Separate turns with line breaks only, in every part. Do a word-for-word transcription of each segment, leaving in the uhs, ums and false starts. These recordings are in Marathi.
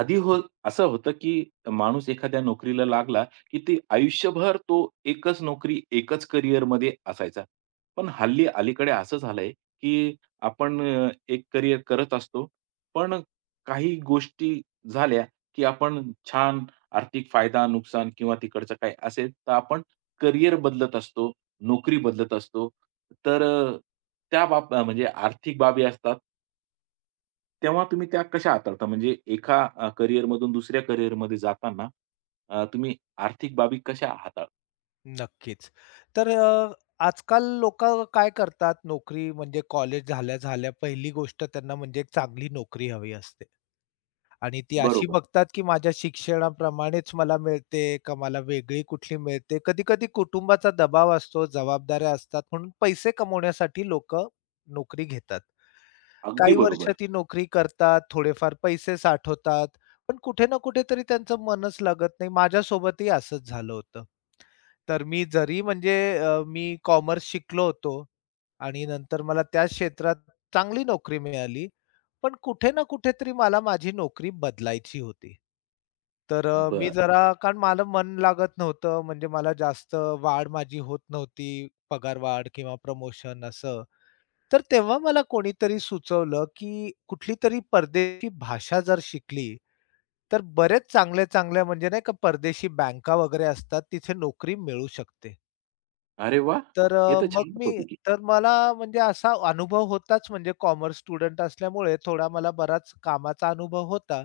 आधी हो असं होतं, की माणूस एखाद्या नोकरीला लागला, की ते आयुष्यभर तो एकच नोकरी, एकच करिअरमध्ये असायचा. पण हल्ली अलीकडे असं झालंय, की आपण अ, एक करिअर करत असतो. पण काही गोष्टी झाल्या, की आपण छान आर्थिक फायदा, नुकसान किंवा तिकडचं काय असेल, तर आपण करिअर बदलत असतो, नोकरी बदलत असतो. तर अ, त्या बाब अ, म्हणजे आर्थिक बाबी असतात. तेव्हा तुम्ही त्या कशा हाताळता? म्हणजे एका अ, करियरमधून दुसऱ्या करियरमध्ये जाताना अ, तुम्ही आर्थिक बाबी कशा हाताळता?
नक्कीच. तर अ, आजकाल लोकं काय करतात, नोकरी म्हणजे कॉलेज झाल्या-झाल्या पहिली गोष्ट त्यांना म्हणजे एक चांगली नोकरी हवी असते. आणि ती अशी
बरोबर.
बघतात, की माझ्या शिक्षणाप्रमाणेच मला मिळते का मला वेगळी कुठली मिळते. कधी-कधी कुटुंबाचा दबाव असतो, जबाबदाऱ्या असतात म्हणून पैसे कमवण्यासाठी लोकं नोकरी घेतात.
अगदी
काही वर्ष
बरोबर.
ती नोकरी करतात, थोडेफार पैसे साठवतात, पण कुठे ना कुठेतरी त्यांचं मनच लागत नाही. माझ्यासोबतही असंच झालं होतं. तर मी जरी म्हणजे अ, मी कॉमर्स शिकलो होतो आणि नंतर मला त्या क्षेत्रात चांगली नोकरी मिळाली. पण कुठे ना कुठेतरी मला माझी नोकरी बदलायची होती. तर अ, मी
बरं.
जरा कारण मला मन लागत नव्हतं, म्हणजे मला जास्त वाढ माझी होत नव्हती, पगार वाढ किंवा प्रमोशन असं. तर तेव्हा मला कोणीतरी सुचवलं, की कुठलीतरी परदेशी भाषा जर शिकली, तर बरेच चांगल्या-चांगल्या म्हणजे नाही का परदेशी बँका वगैरे असतात, तिथे नोकरी मिळू शकते.
अरे वाह!
तर
हे
अ,
तर
मग
छानच
मी
होती की.
तर मला म्हणजे असा अनुभव होताच म्हणजे कॉमर्स स्टुडंट असल्यामुळे थोडा मला बराच कामाचा अनुभव होता.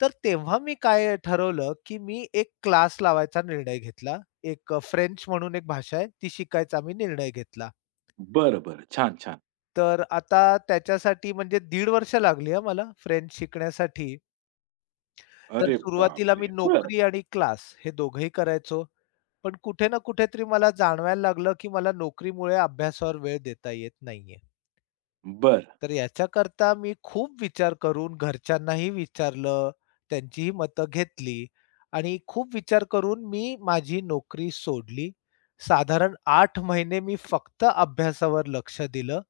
तर तेव्हा मी काय ठरवलं, की मी एक क्लास लावायचा निर्णय घेतला. एक अ, फ्रेंच म्हणून एक भाषा आहे, ती शिकायचा मी निर्णय घेतला.
बरं, बरं. छान, छान.
तर आता त्याच्यासाठी म्हणजे दीड वर्ष लागली हां मला फ्रेंच शिकण्यासाठी. तर
अरे
सुरुवातीला मी
बापरे! बरं,
नोकरी आणि क्लास हे दोघंही करायचो. पण कुठे ना कुठेतरी मला जाणवायला लागलं, की मला नोकरीमुळे अभ्यासावर वेळ देता येत नाहीये.
बरं.
तर याच्याकरता मी खूप विचार करून घरच्यांनाही विचारलं, त्यांचीही मतं घेतली आणि खूप विचार करून मी माझी नोकरी सोडली. साधारण आठ महिने मी फक्त अभ्यासावर लक्ष दिलं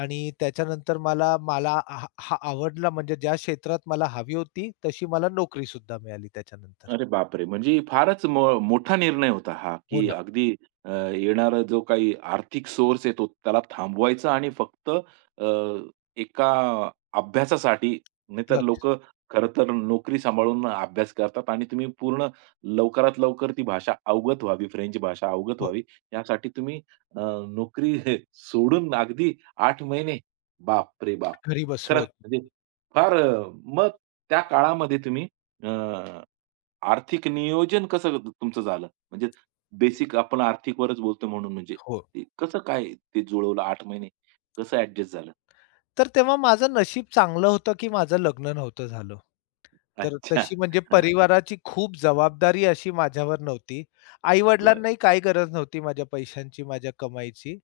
आणि त्याच्यानंतर मला मला हा हा आवडला म्हणजे ज्या क्षेत्रात मला हवी होती, तशी मला नोकरीसुद्धा मिळाली त्याच्यानंतर.
अरे बापरे! म्हणजे फारच मो मोठा निर्णय होता हा,
हो
की
ना.
अगदी अ, येणारा जो काही आर्थिक सोर्स आहे तो त्याला थांबवायचा आणि फक्त अ, एका अभ्यासासाठी, नाहीतर
लक्ष
लोकं खरं तर नोकरी सांभाळून अभ्यास करतात आणि तुम्ही पूर्ण लवकरात लवकर ती भाषा अवगत व्हावी, फ्रेंच भाषा अवगत
हो,
व्हावी यासाठी तुम्ही अ, नोकरी सोडून अगदी आठ महिने. बापरे बाप!
घरी बसलो
खरंच
होतो
म्हणजे फार अ, मग त्या काळामध्ये तुम्ही अ, आर्थिक नियोजन कसं तुमचं झालं? म्हणजे
मी.
बेसिक आपण आर्थिकवरच बोलतो म्हणून म्हणजे
हो.
ते कसं काय ते जुळवलं आठ महिने? कसं ॲडजस्ट झालं?
तर तेव्हा माझं नशीब चांगलं होतं, की माझं लग्न नव्हतं झालं. तर
अच्छा.
तशी म्हणजे
हां.
परिवाराची खूप जबाबदारी अशी माझ्यावर नव्हती.
बरं.
आई-वडिलांनाही काही गरज नव्हती माझ्या पैशांची, माझ्या कमाईची.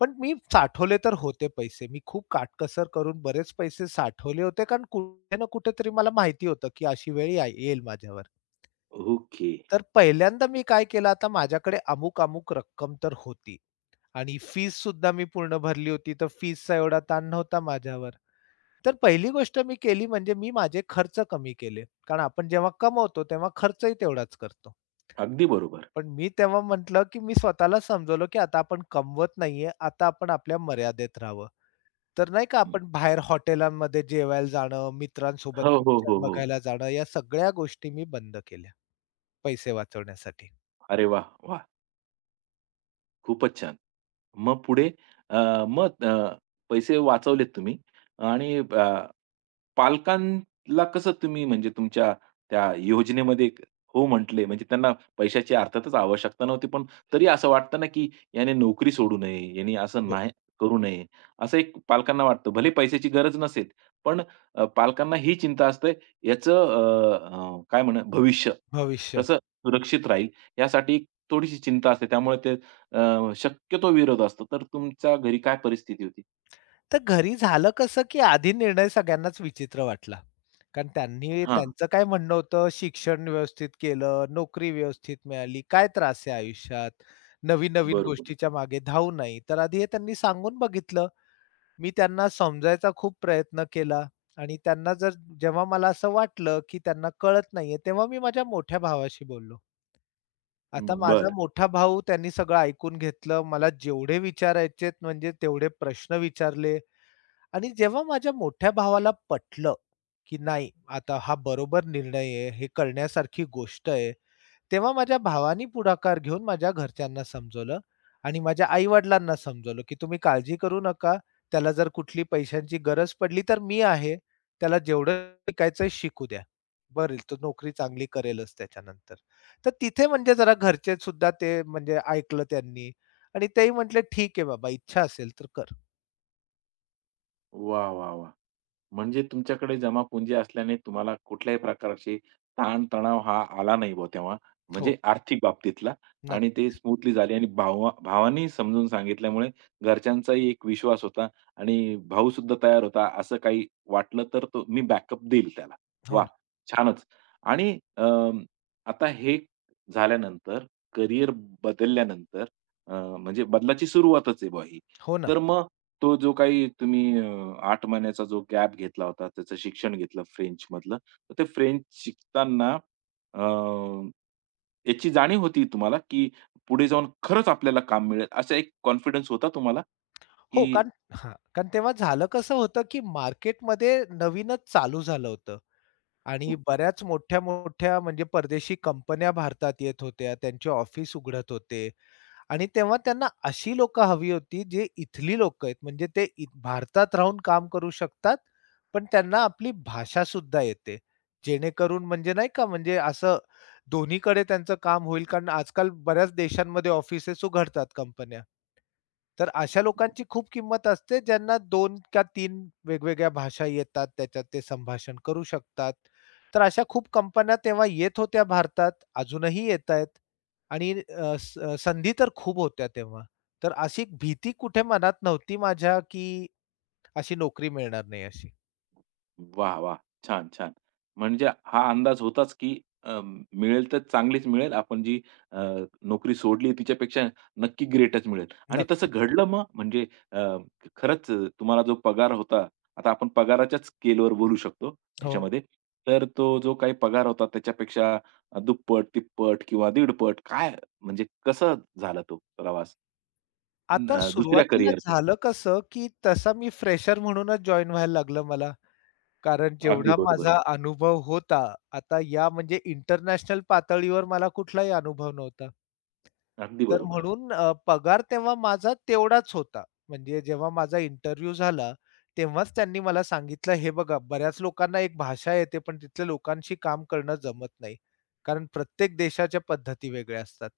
पण मी साठवले तर होते पैसे. मी खूप काटकसर करून बरेच पैसे साठवले होते, कारण कुठे ना कुठेतरी मला माहिती होतं, की अशी वेळ या येईल माझ्यावर.
ओके.
तर पहिल्यांदा मी काय केलं, आता माझ्याकडे अमुक-अमुक रक्कम तर होती आणि फीससुद्धा मी पूर्ण भरली होती, तर फीसचा एवढा ताण नव्हता माझ्यावर. तर पहिली गोष्ट मी केली म्हणजे मी माझे खर्च कमी केले. कारण आपण जेव्हा कमवतो तेव्हा खर्चही तेवढाच करतो.
अगदी बरोबर.
पण मी तेव्हा म्हटलं, की मी स्वतःला समजवलं, की आता आपण कमवत नाहीये, आता आपण आपल्या मर्यादेत राहावं. तर नाही का
हं.
आपण बाहेर हॉटेलांमध्ये जेवायला जाणं, मित्रांसोबत
हो, हो,
पिक्चर
हो, हो.
बघायला जाणं, या सगळ्या गोष्टी मी बंद केल्या पैसे वाचवण्यासाठी.
अरे वा, वाह! खूपच छान. मग पुढे अ, मग अ, पैसे वाचवलेत तुम्ही आणि अ पालकांला कसं तुम्ही म्हणजे तुमच्या त्या योजनेमध्ये क- हो म्हटले? म्हणजे त्यांना पैशाची अर्थातच आवश्यकता नव्हती, पण तरी असं वाटतं ना, की याने नोकरी सोडू नये, याने असं
हो,
नाही करू नये, असं एक पालकांना वाटतं. भले पैशाची गरज नसेल, पण अ, पालकांना ही चिंता असते, याचं अ, अ, काय म्हणू भविष्य
भविष्य.
कसं सुरक्षित राहील, यासाठी एक थोडीशी चिंता असते. त्यामुळे ते अ, शक्यतो विरोध असतो. तर तुमच्या घरी काय परिस्थिती होती?
तर घरी झालं कसं, की आधी निर्णय सगळ्यांनाच विचित्र वाटला. कारण त्यांनी
हां,
त्यांचं काय म्हणणं होतं, शिक्षण व्यवस्थित केलं, नोकरी व्यवस्थित मिळाली, काय त्रास आहे आयुष्यात? नवीन-नवीन
बरोबर.
गोष्टीच्या मागे धावू नाही. तर आधी हे त्यांनी सांगून बघितलं. मी त्यांना समजायचा खूप प्रयत्न केला आणि त्यांना जर जेव्हा मला असं वाटलं, की त्यांना कळत नाहीये, तेव्हा मी माझ्या मोठ्या भावाशी बोललो. आता माझा
बरं.
मोठा भाऊ त्यांनी सगळं ऐकून घेतलं. मला जेवढे विचारायचेत म्हणजे तेवढे प्रश्न विचारले. आणि जेव्हा माझ्या मोठ्या भावाला पटलं, की नाही आता हा बरोबर निर्णय आहे, हे करण्यासारखी गोष्ट आहे. तेव्हा माझ्या भावानी पुढाकार घेऊन माझ्या घरच्यांना समजवलं आणि माझ्या आई-वडिलांना समजवलं, की "तुम्ही काळजी करू नका. त्याला जर कुठली पैशांची गरज पडली तर मी आहे. त्याला जेवढं शिकायचंय शिकू द्या. बरेल तो नोकरी चांगली करेलच त्याच्यानंतर." तर तिथे म्हणजे जरा घरचे सुद्धा ते म्हणजे ऐकलं त्यांनी आणि तेही म्हटले, "ठीक आहे बाबा, इच्छा असेल तर कर."
वा, वाह, वाह! म्हणजे तुमच्याकडे जमापुंजी असल्याने तुम्हाला कुठल्याही प्रकारची ताण-तणाव हा आला नाही बुवा तेव्हा. म्हणजे
हो,
आर्थिक बाबतीतला आणि ते
नक्कीच.
स्मूथली झाली आणि भावा भावांनी समजून सांगितल्यामुळे घरच्यांचाही एक विश्वास होता आणि भाऊसुद्धा तयार होता. असं काही वाटलं तर तो मी बॅकअप देईल त्याला.
हो,
वाह! छानच. आणि अ, आता हे झाल्यानंतर करियर बदलल्यानंतर अ, म्हणजे बदलाची सुरुवातच आहे बुवा ही.
हो ना.
तर मग तो जो काही तुम्ही अ, आठ महिन्याचा जो गॅप घेतला होता, त्याचं शिक्षण घेतलं फ्रेंचमधलं. तर ते फ्रेंच शिकताना अ, याची जाणीव होती तुम्हाला, की पुढे जाऊन खरंच आपल्याला काम मिळेल, असा एक कॉन्फिडन्स होता तुम्हाला?
हो,
की
कारण हां, कारण तेव्हा झालं कसं होतं, की मार्केटमध्ये नवीनच चालू झालं होतं आणि
ओके
बऱ्याच मोठ्या-मोठ्या म्हणजे परदेशी कंपन्या भारतात येत होत्या. त्यांचे ऑफिस उघडत होते आणि तेव्हा त्यांना अशी लोकं हवी होती, जे इथली लोकं आहेत. म्हणजे ते इत भारतात राहून काम करू शकतात, पण त्यांना आपली भाषा सुद्धा येते. जेणेकरून म्हणजे नाही का, म्हणजे असं दोन्हीकडे त्यांचं काम होईल. कारण आजकाल बऱ्याच देशांमध्ये ऑफिसेस उघडतात कंपन्या. तर अशा लोकांची खूप किंमत असते, ज्यांना दोन का तीन वेगवेगळ्या भाषा येतात, त्याच्यात ते संभाषण करू शकतात. तर अशा खूप कंपन्या तेव्हा येत होत्या भारतात, अजूनही येतायत. आणि अ, स संधी तर खूप होत्या तेव्हा. तर अशी एक भीती कुठे मनात नव्हती माझ्या, की अशी नोकरी मिळणार नाही अशी.
वाह! वाह! छान, छान. म्हणजे हा अंदाज होताच, की अ, मिळेल तर चांगलीच मिळेल. आपण जी अ, नोकरी सोडली तिच्यापेक्षा नक्की ग्रेटच मिळेल आणि तसं
नक्कीच.
घडलं मग? म्हणजे अ, खरंच तुम्हाला जो पगार होता, आता आपण पगाराच्याच स्केलवर बोलू शकतो
हो.
याच्यामध्ये. तर तो जो काही पगार होता त्याच्यापेक्षा दुप्पट, तिप्पट किंवा दीडपट काय म्हणजे कसा झाला तो प्रवास
आता
अ, दुसऱ्या
सुरुवातीला
करिअरचा?
झालं कसं, की तसा मी फ्रेशर म्हणूनच जॉइन व्हायला लागलं मला. कारण
अगदी
जेवढा
बरोबर.
माझा अनुभव होता, आता या म्हणजे इंटरनॅशनल पातळीवर मला कुठलाही अनुभव नव्हता.
अगदी
तर
बरोबर.
म्हणून अ, पगार तेव्हा माझा तेवढाच होता. म्हणजे जेव्हा माझा इंटरव्ह्यू झाला, तेव्हाच त्यांनी मला सांगितलं, "हे बघा, बऱ्याच लोकांना एक भाषा येते, पण तिथल्या लोकांशी काम करणं जमत नाही, कारण प्रत्येक देशाच्या पद्धती वेगळ्या असतात."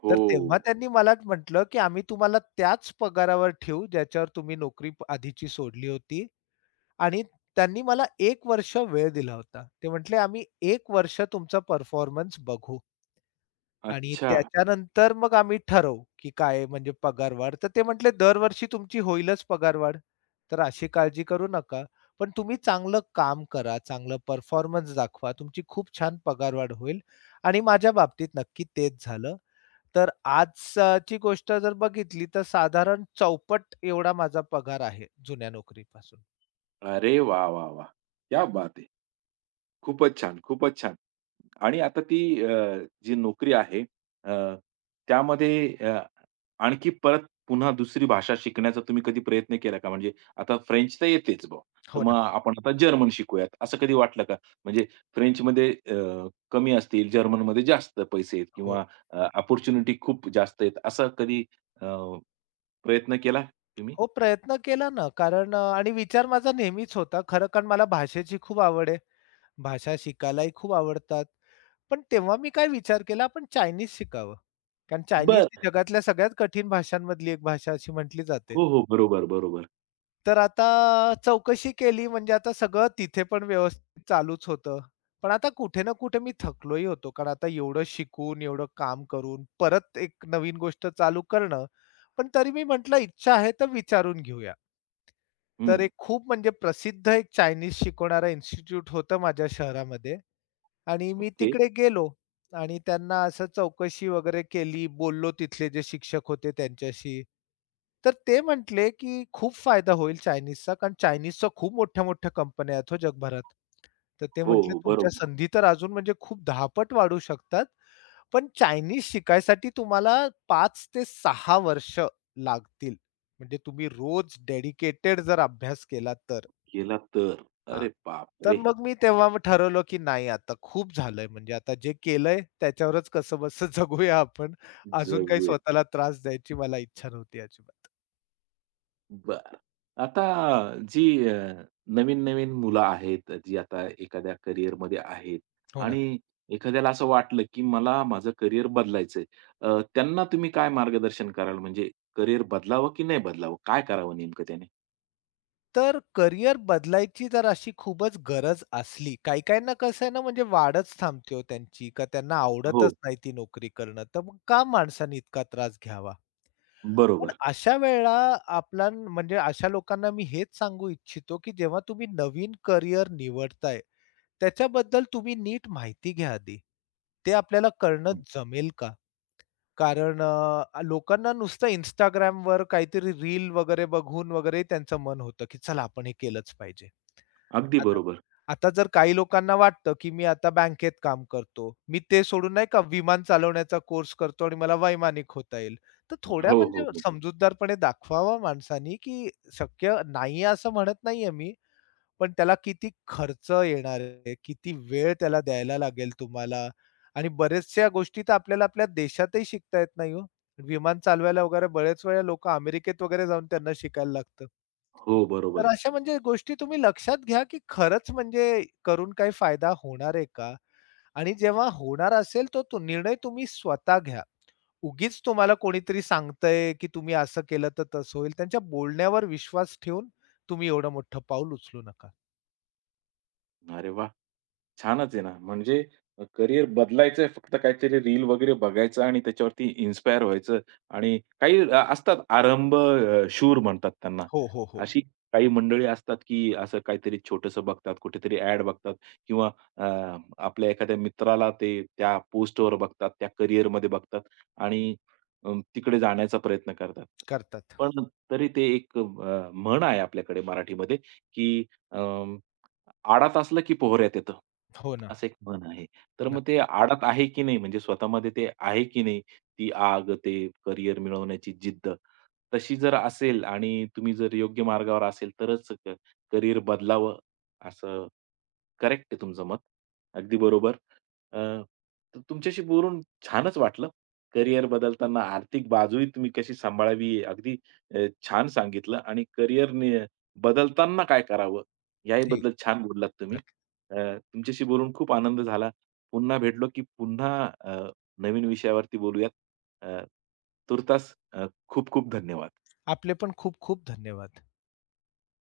हो.
तर तेव्हा त्यांनी मला म्हटलं, की "आम्ही तुम्हाला त्याच पगारावर ठेवू, ज्याच्यावर तुम्ही नोकरी प- आधीची सोडली होती आणि त्यांनी मला एक वर्ष वेळ दिला होता. ते म्हटले, "आम्ही एक वर्ष तुमचा परफॉर्मन्स बघू आणि
अच्छा.
त्याच्यानंतर मग आम्ही ठरवू, की काय म्हणजे पगारवाढ." तर ते म्हटले, "दरवर्षी तुमची होईलच पगारवाढ, तर अशी काळजी करू नका. पण तुम्ही चांगलं काम करा, चांगलं परफॉर्मन्स दाखवा, तुमची खूप छान पगारवाढ होईल." आणि माझ्या बाबतीत नक्की तेच झालं. तर आजची गोष्ट जर बघितली, तर साधारण चौपट एवढा माझा पगार आहे जुन्या नोकरीपासून.
अरे वा वा वा क्या बात है! खूपच छान, खूपच छान. आणि आता ती अ, जी नोकरी आहे अ, त्यामध्ये अ, आणखी परत पुन्हा दुसरी भाषा शिकण्याचा तुम्ही कधी प्रयत्न केला का? म्हणजे आता फ्रेंच तर येतेच बुवा, तर
हो
मग
ना.
आपण आता जर्मन शिकूयात असं कधी वाटलं का? म्हणजे फ्रेंचमध्ये अ, कमी असतील, जर्मनमध्ये जास्त पैसे आहेत
हो.
किंवा अपॉर्च्युनिटी खूप जास्त आहेत असा कधी अ, प्रयत्न केला तुम्ही?
हो, प्रयत्न केला ना. कारण अ, आणि विचार माझा नेहमीच होता. खरं कारण मला भाषेची खूप आवड आहे. भाषा शिकायलाही खूप आवडतात. पण तेव्हा मी काय विचार केला, आपण चायनीज शिकावं. कारण चायनीज
बरं.
ही जगातल्या सगळ्यात कठीण भाषांमधली एक भाषा अशी म्हटली जाते.
हो, हो. बरोबर, बरोबर.
तर आता चौकशी केली म्हणजे आता सगळं तिथे पण व्यवस्थित चालूच होतं. पण आता कुठे ना कुठे मी थकलोही होतो. कारण आता एवढं शिकून, एवढं काम करून, परत एक नवीन गोष्ट चालू करणं. पण तरी मी म्हटलं इच्छा आहे तर विचारून घेऊया. तर
हं.
एक खूप म्हणजे प्रसिद्ध एक चायनीज शिकवणारा इन्स्टिट्यूट होतं माझ्या शहरामध्ये आणि मी
ओके.
तिकडे गेलो. आणि त्यांना असं चौकशी वगैरे केली, बोललो तिथले जे शिक्षक होते त्यांच्याशी. तर ते म्हटले, की खूप फायदा होईल चायनीजचा, कारण चायनीजच्या खूप मोठ्या-मोठ्या कंपन्या आहेत हो जगभरात. तर ते
हो,
म्हटले,
हो.
"तुमच्या
बरोबर.
संधी तर अजून म्हणजे खूप दहा वाढू शकतात. पण चायनीज शिकायसाठी तुम्हाला पाच ते सहा वर्ष लागतील. म्हणजे तुम्ही रोज डेडिकेटेड जर अभ्यास केला तर."
केला तर.
हां.
अरे
तर
बापरे!
मग मी तेव्हा मग ठरवलं, की नाही आता खूप झालंय म्हणजे आता जे केलंय त्याच्यावरच कसंबसं जगूया आपण. अजून काही
जवळ.
स्वतःला त्रास द्यायची मला इच्छा नव्हती अजिबात.
बरं. आता जी अ, नवीन-नवीन मुलं आहेत, जी आता एखाद्या करिअरमध्ये आहेत
हो ना.
आणि एखाद्याला असं वाटलं, की मला माझं करिअर बदलायचंय. अ, त्यांना तुम्ही काय मार्गदर्शन कराल? म्हणजे करिअर बदलावं की नाही बदलावं? काय करावं नेमकं त्याने?
तर करिअर बदलायची जर अशी खूपच गरज असली, काही काहींना कसं आहे ना म्हणजे वाढच थांबते हो त्यांची का त्यांना आवडतच
हो.
नाही ती नोकरी करणं. तर मग का माणसाने इतका त्रास घ्यावा? पण
बरोबर.
अशा वेळेला आपला म्हणजे अशा लोकांना मी हेच सांगू इच्छितो, की जेव्हा तुम्ही नवीन करिअर निवडताय, त्याच्याबद्दल तुम्ही नीट माहिती घ्या आधी. ते आपल्याला करणं
हं.
जमेल का? कारण अ, लोकांना नुसतं Instagramवर काहीतरी रील वगैरे बघून वगैरे त्यांचं मन होतं, की चला आपण हे केलंच पाहिजे.
अगदी
आता
बरोबर.
आता जर काही लोकांना वाटतं, की मी आता बँकेत काम करतो. मी ते सोडून नाही का विमान चालवण्याचा कोर्स करतो आणि मला वैमानिक होता येईल. तर थोड्या
हो, हो,
म्हणजे
हो.
समजूतदारपणे दाखवावा माणसानी, की शक्य नाहीये असं म्हणत नाहीये मी. पण त्याला किती खर्च येणार आहे, किती वेळ त्याला द्यायला लागेल तुम्हाला आणि बऱ्याचशा गोष्टी तर आपल्याला आपल्या देशातही शिकता येत नाही हो. विमान चालवायला वगैरे बऱ्याच वेळा लोकं अमेरिकेत वगैरे जाऊन त्यांना शिकायला लागतं.
हो, बरोबर
तर
आहे.
अशा म्हणजे गोष्टी तुम्ही लक्षात घ्या, की खरंच म्हणजे करून काही फायदा होणार आहे का? आणि जेव्हा होणार असेल तो तो निर्णय तुम्ही स्वतः घ्या. उगीच तुम्हाला कोणीतरी सांगतंय, की तुम्ही असं केलं तर तसं होईल. त्यांच्या बोलण्यावर विश्वास ठेवून तुम्ही एवढं मोठं पाऊल उचलू नका.
अरे वा, छानच आहे ना. म्हणजे अ, करियर बदलायचंय फक्त काहीतरी रील वगैरे बघायचं आणि त्याच्यावरती इन्स्पायर व्हायचं आणि काही अ, असतात आरंभ अ, शूर म्हणतात त्यांना.
हो, हो, हो.
अशी काही मंडळी असतात, की असं काहीतरी छोटंसं बघतात, कुठेतरी ॲड बघतात किंवा अ, आपल्या एखाद्या मित्राला ते त्या पोस्टवर बघतात, त्या करिअरमध्ये बघतात आणि अ, तिकडे जाण्याचा प्रयत्न करतात.
करतात.
पण तरी ते एक अ, म्हण आहे आपल्याकडे मराठीमध्ये, की अ आडात असलं की पोहऱ्यात येतं.
हो ना.
असं एक म्हण आहे. तर मग ते
नक्की,
आडात आहे की नाही म्हणजे स्वतःमध्ये ते आहे की नाही ती आग, ते करियर मिळवण्याची जिद्द. तशी जर असेल आणि तुम्ही जर योग्य मार्गावर असेल तरच क करियर बदलावं असं करेक्ट आहे तुमचं मत. अगदी बरोबर. अ, तर तुमच्याशी बोलून छानच वाटलं. करियर बदलताना आर्थिक बाजूही तुम्ही कशी सांभाळावी, हे अगदी अ, छान सांगितलं आणि करियर नि बदलताना काय करावं, याही बद्दल छान हां. बोललात तुम्ही.
नक्की.
अ, तुमच्याशी बोलून खूप आनंद झाला. पुन्हा भेटलो की पुन्हा अ, नवीन विषयावरती बोलूयात. अ, तूर्तास अ, खूप खूप धन्यवाद.
आपले पण खूप खूप धन्यवाद.